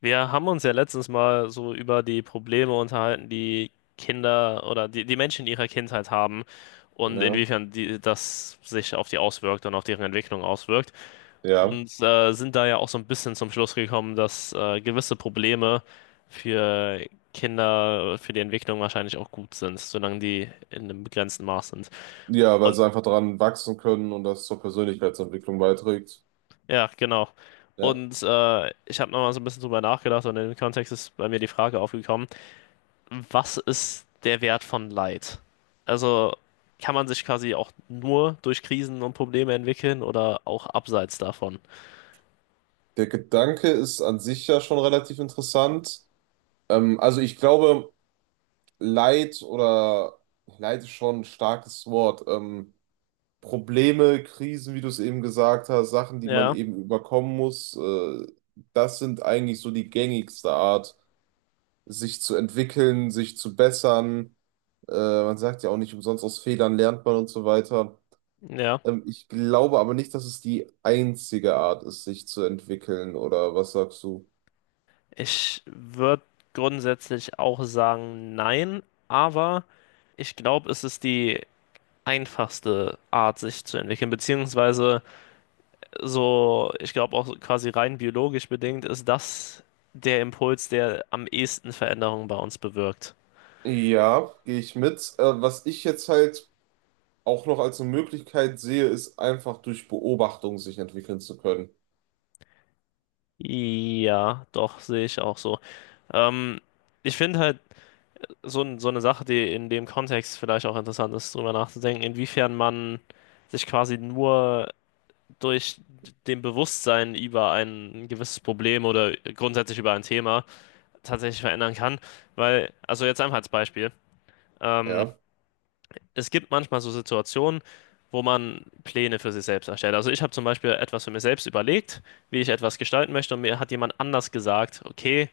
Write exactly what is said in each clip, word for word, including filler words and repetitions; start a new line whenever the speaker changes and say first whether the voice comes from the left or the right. left: Wir haben uns ja letztens mal so über die Probleme unterhalten, die Kinder oder die, die Menschen in ihrer Kindheit haben und
right: Ja,
left: inwiefern die, das sich auf die auswirkt und auf deren Entwicklung auswirkt.
right: ja.
left: Und äh, sind da ja auch so ein bisschen zum Schluss gekommen, dass äh, gewisse Probleme für Kinder, für die Entwicklung wahrscheinlich auch gut sind, solange die in einem begrenzten Maß sind.
right: Ja, weil
left: Und
right: sie einfach daran wachsen können und das zur Persönlichkeitsentwicklung beiträgt.
left: ja, genau.
right: Ja.
left: Und äh, ich habe nochmal so ein bisschen drüber nachgedacht und in dem Kontext ist bei mir die Frage aufgekommen, was ist der Wert von Leid? Also kann man sich quasi auch nur durch Krisen und Probleme entwickeln oder auch abseits davon?
right: Der Gedanke ist an sich ja schon relativ interessant. Ähm, also ich glaube, Leid oder Leid ist schon ein starkes Wort. Ähm, Probleme, Krisen, wie du es eben gesagt hast, Sachen, die man
left: Ja,
right: eben überkommen muss, äh, das sind eigentlich so die gängigste Art, sich zu entwickeln, sich zu bessern. Äh, man sagt ja auch nicht umsonst, aus Fehlern lernt man und so weiter.
left: ja.
right: Ähm, ich glaube aber nicht, dass es die einzige Art ist, sich zu entwickeln, oder was sagst du?
left: Ich würde grundsätzlich auch sagen, nein, aber ich glaube, es ist die einfachste Art, sich zu entwickeln, beziehungsweise so, ich glaube auch quasi rein biologisch bedingt ist das der Impuls, der am ehesten Veränderungen bei uns bewirkt.
right: Ja, gehe ich mit. Äh, was ich jetzt halt auch noch als eine Möglichkeit sehe, ist einfach durch Beobachtung sich entwickeln zu können.
left: Ja, doch, sehe ich auch so. Ähm, Ich finde halt so, n- so eine Sache, die in dem Kontext vielleicht auch interessant ist, drüber nachzudenken, inwiefern man sich quasi nur durch dem Bewusstsein über ein gewisses Problem oder grundsätzlich über ein Thema tatsächlich verändern kann. Weil, also jetzt einfach als Beispiel. Ähm,
right: Ja,
left: Es gibt manchmal so Situationen, wo man Pläne für sich selbst erstellt. Also ich habe zum Beispiel etwas für mich selbst überlegt, wie ich etwas gestalten möchte und mir hat jemand anders gesagt, okay,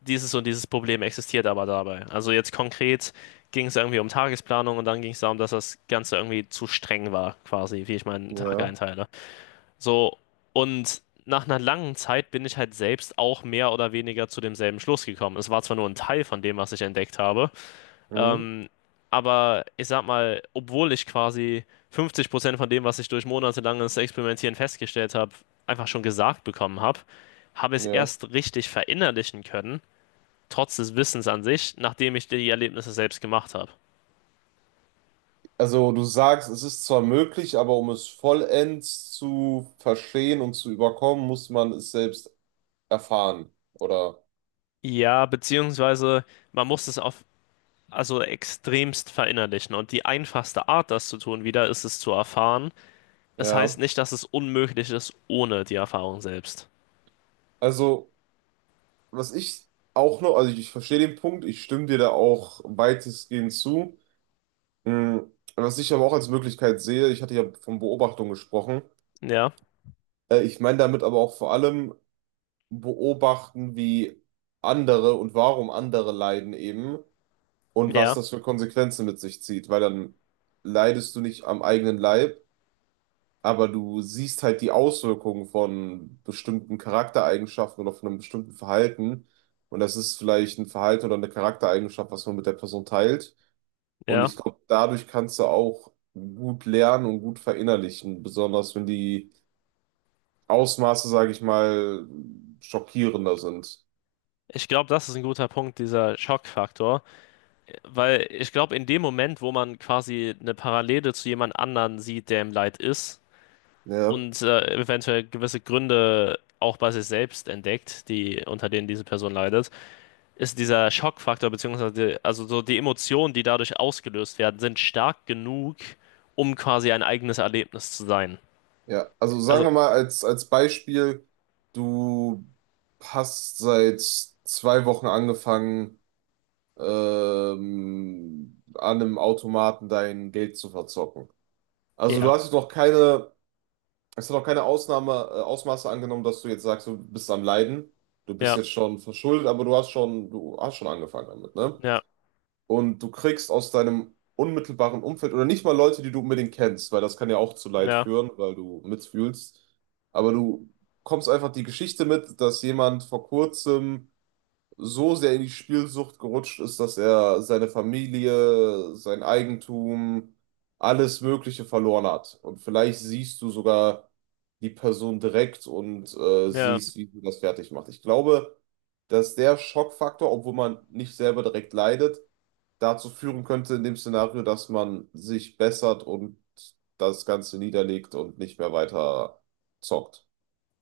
left: dieses und dieses Problem existiert aber dabei. Also jetzt konkret ging es irgendwie um Tagesplanung und dann ging es darum, dass das Ganze irgendwie zu streng war, quasi, wie ich meinen Tag
right: ja,
left: einteile. So, und nach einer langen Zeit bin ich halt selbst auch mehr oder weniger zu demselben Schluss gekommen. Es war zwar nur ein Teil von dem, was ich entdeckt habe,
right: mhm,
left: ähm, aber ich sag mal, obwohl ich quasi fünfzig Prozent von dem, was ich durch monatelanges Experimentieren festgestellt habe, einfach schon gesagt bekommen habe, habe ich es
right: ja.
left: erst richtig verinnerlichen können, trotz des Wissens an sich, nachdem ich die Erlebnisse selbst gemacht habe.
right: Also du sagst, es ist zwar möglich, aber um es vollends zu verstehen und zu überkommen, muss man es selbst erfahren, oder?
left: Ja, beziehungsweise man muss es auf also extremst verinnerlichen. Und die einfachste Art, das zu tun, wieder ist es zu erfahren. Das heißt
right: Ja.
left: nicht, dass es unmöglich ist ohne die Erfahrung selbst.
right: Also, was ich auch noch, also ich verstehe den Punkt, ich stimme dir da auch weitestgehend zu. Hm, Was ich aber auch als Möglichkeit sehe, ich hatte ja von Beobachtung gesprochen.
left: Ja,
right: Äh, Ich meine damit aber auch vor allem beobachten, wie andere und warum andere leiden eben und was
left: ja,
right: das für Konsequenzen mit sich zieht, weil dann leidest du nicht am eigenen Leib, aber du siehst halt die Auswirkungen von bestimmten Charaktereigenschaften oder von einem bestimmten Verhalten. Und das ist vielleicht ein Verhalten oder eine Charaktereigenschaft, was man mit der Person teilt. Und
left: ja.
right: ich glaube, dadurch kannst du auch gut lernen und gut verinnerlichen, besonders wenn die Ausmaße, sage ich mal, schockierender sind.
left: Ich glaube, das ist ein guter Punkt, dieser Schockfaktor, weil ich glaube, in dem Moment, wo man quasi eine Parallele zu jemand anderen sieht, der im Leid ist
right: Ja,
left: und äh, eventuell gewisse Gründe auch bei sich selbst entdeckt, die unter denen diese Person leidet, ist dieser Schockfaktor beziehungsweise die, also so die Emotionen, die dadurch ausgelöst werden, sind stark genug, um quasi ein eigenes Erlebnis zu sein.
right: ja. Also sagen
left: Also
right: wir mal als, als Beispiel, du hast seit zwei Wochen angefangen, ähm, an einem Automaten dein Geld zu verzocken. Also du
left: ja,
right: hast jetzt noch keine, es hat noch keine Ausnahme, äh, Ausmaße angenommen, dass du jetzt sagst, du bist am Leiden, du bist
left: ja,
right: jetzt schon verschuldet, aber du hast schon, du hast schon angefangen damit, ne?
left: ja,
right: Und du kriegst aus deinem unmittelbaren Umfeld oder nicht mal Leute, die du unbedingt kennst, weil das kann ja auch zu Leid
left: ja,
right: führen, weil du mitfühlst. Aber du kommst einfach die Geschichte mit, dass jemand vor kurzem so sehr in die Spielsucht gerutscht ist, dass er seine Familie, sein Eigentum, alles Mögliche verloren hat. Und vielleicht siehst du sogar die Person direkt und äh,
left: ja.
right: siehst, wie sie das fertig macht. Ich glaube, dass der Schockfaktor, obwohl man nicht selber direkt leidet, dazu führen könnte in dem Szenario, dass man sich bessert und das Ganze niederlegt und nicht mehr weiter zockt.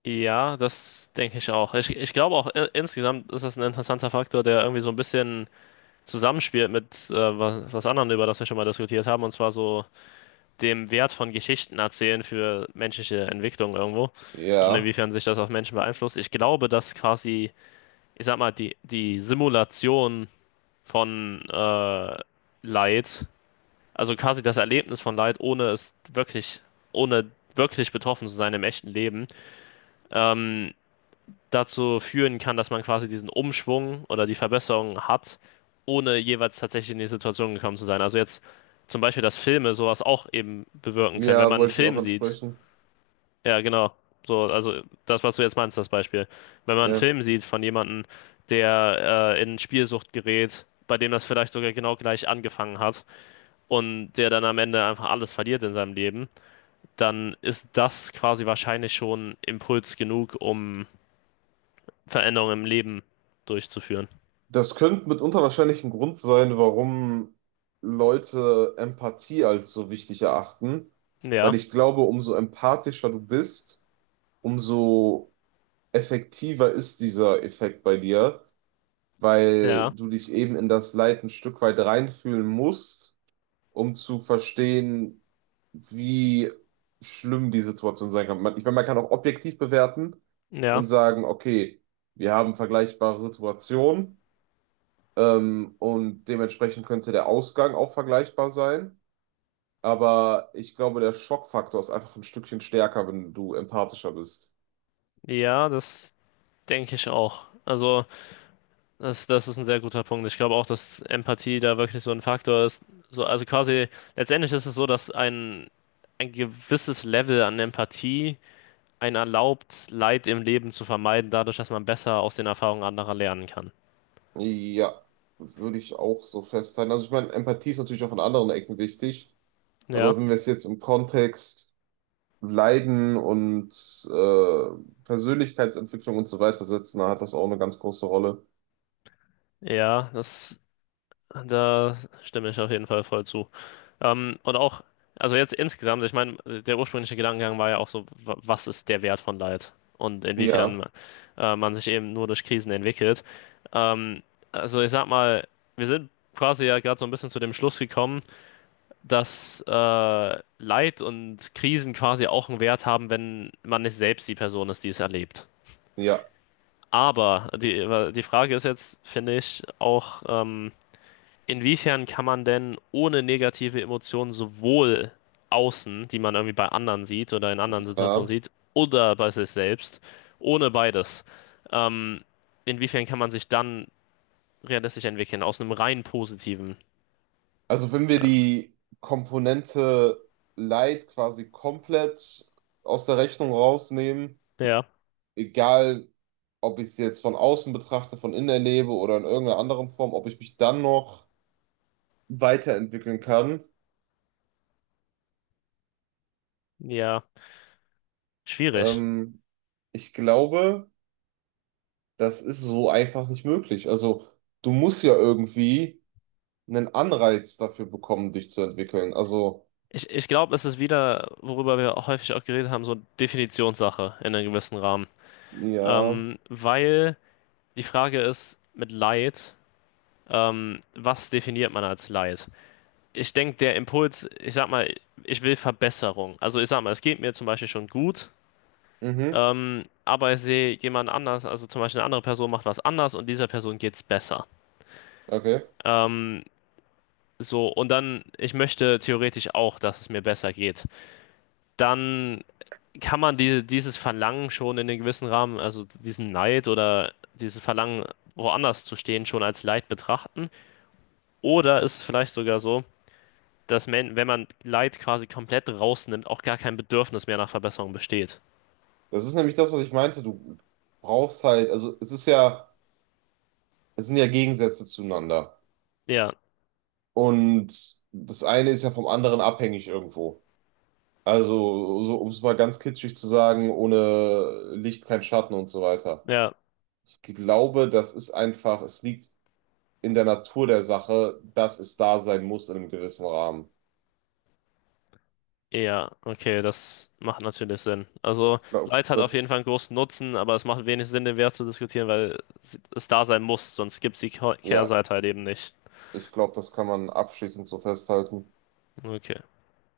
left: Ja, das denke ich auch. Ich, ich glaube auch i- insgesamt ist das ein interessanter Faktor, der irgendwie so ein bisschen zusammenspielt mit äh, was, was anderen, über das wir schon mal diskutiert haben, und zwar so dem Wert von Geschichten erzählen für menschliche Entwicklung irgendwo und
right: Ja,
left: inwiefern sich das auf Menschen beeinflusst. Ich glaube, dass quasi, ich sag mal, die, die Simulation von äh, Leid, also quasi das Erlebnis von Leid, ohne es wirklich, ohne wirklich betroffen zu sein im echten Leben, ähm, dazu führen kann, dass man quasi diesen Umschwung oder die Verbesserung hat, ohne jeweils tatsächlich in die Situation gekommen zu sein. Also jetzt zum Beispiel, dass Filme sowas auch eben bewirken können. Wenn
right: ja,
left: man einen
right: wollte ich auch
left: Film sieht,
right: ansprechen.
left: ja genau, so, also das, was du jetzt meinst, das Beispiel. Wenn man einen
right: Ja.
left: Film sieht von jemandem, der äh, in Spielsucht gerät, bei dem das vielleicht sogar genau gleich angefangen hat und der dann am Ende einfach alles verliert in seinem Leben, dann ist das quasi wahrscheinlich schon Impuls genug, um Veränderungen im Leben durchzuführen.
right: Das könnte mitunter wahrscheinlich ein Grund sein, warum Leute Empathie als so wichtig erachten, weil
left: Ja,
right: ich glaube, umso empathischer du bist, umso effektiver ist dieser Effekt bei dir, weil
left: ja,
right: du dich eben in das Leid ein Stück weit reinfühlen musst, um zu verstehen, wie schlimm die Situation sein kann. Man- Ich meine, man kann auch objektiv bewerten und
left: ja,
right: sagen, okay, wir haben vergleichbare Situationen. Ähm, und dementsprechend könnte der Ausgang auch vergleichbar sein. Aber ich glaube, der Schockfaktor ist einfach ein Stückchen stärker, wenn du empathischer bist.
left: ja, das denke ich auch. Also, das, das ist ein sehr guter Punkt. Ich glaube auch, dass Empathie da wirklich so ein Faktor ist. So, also quasi, letztendlich ist es so, dass ein, ein gewisses Level an Empathie einen erlaubt, Leid im Leben zu vermeiden, dadurch, dass man besser aus den Erfahrungen anderer lernen kann.
right: Ja, würde ich auch so festhalten. Also ich meine, Empathie ist natürlich auch in anderen Ecken wichtig.
left: Ja,
right: Aber wenn wir es jetzt im Kontext Leiden und äh, Persönlichkeitsentwicklung und so weiter setzen, dann hat das auch eine ganz große Rolle.
left: ja, das, da stimme ich auf jeden Fall voll zu. Ähm, und auch, also jetzt insgesamt, ich meine, der ursprüngliche Gedankengang war ja auch so, wa- was ist der Wert von Leid und
right: Ja,
left: inwiefern äh, man sich eben nur durch Krisen entwickelt. Ähm, also ich sag mal, wir sind quasi ja gerade so ein bisschen zu dem Schluss gekommen, dass äh, Leid und Krisen quasi auch einen Wert haben, wenn man nicht selbst die Person ist, die es erlebt.
right: ja,
left: Aber die, die Frage ist jetzt, finde ich, auch, ähm, inwiefern kann man denn ohne negative Emotionen sowohl außen, die man irgendwie bei anderen sieht oder in anderen Situationen
right: ja.
left: sieht, oder bei sich selbst, ohne beides, ähm, inwiefern kann man sich dann realistisch entwickeln aus einem rein positiven?
right: Also wenn wir die Komponente Light quasi komplett aus der Rechnung rausnehmen,
left: Ja,
right: egal ob ich es jetzt von außen betrachte, von innen erlebe oder in irgendeiner anderen Form, ob ich mich dann noch weiterentwickeln kann,
left: ja, schwierig.
right: ähm, ich glaube, das ist so einfach nicht möglich. Also du musst ja irgendwie einen Anreiz dafür bekommen, dich zu entwickeln. Also
left: Ich, ich glaube, es ist wieder, worüber wir auch häufig auch geredet haben, so Definitionssache in einem gewissen Rahmen.
right: ja,
left: Ähm, weil die Frage ist, mit Leid, ähm, was definiert man als Leid? Ich denke, der Impuls, ich sag mal, ich will Verbesserung. Also ich sag mal, es geht mir zum Beispiel schon gut,
right: mhm,
left: ähm, aber ich sehe jemand anders, also zum Beispiel eine andere Person macht was anders und dieser Person geht's besser.
right: okay.
left: Ähm, so, und dann, ich möchte theoretisch auch, dass es mir besser geht. Dann kann man diese, dieses Verlangen schon in einem gewissen Rahmen, also diesen Neid oder dieses Verlangen, woanders zu stehen, schon als Leid betrachten. Oder ist es vielleicht sogar so, dass man, wenn man Leid quasi komplett rausnimmt, auch gar kein Bedürfnis mehr nach Verbesserung besteht.
right: Das ist nämlich das, was ich meinte. Du brauchst halt, also es ist ja, es sind ja Gegensätze zueinander.
left: Ja,
right: Und das eine ist ja vom anderen abhängig irgendwo. Also, so, um es mal ganz kitschig zu sagen, ohne Licht kein Schatten und so weiter.
left: ja,
right: Ich glaube, das ist einfach, es liegt in der Natur der Sache, dass es da sein muss in einem gewissen Rahmen.
left: ja, okay, das macht natürlich Sinn. Also
right: Ich glaube,
left: Leid hat auf jeden
right: das,
left: Fall einen großen Nutzen, aber es macht wenig Sinn, den Wert zu diskutieren, weil es es da sein muss, sonst gibt es die Kehr-
right: ja,
left: Kehrseite halt eben nicht.
right: ich glaube, das kann man abschließend so festhalten.
left: Okay.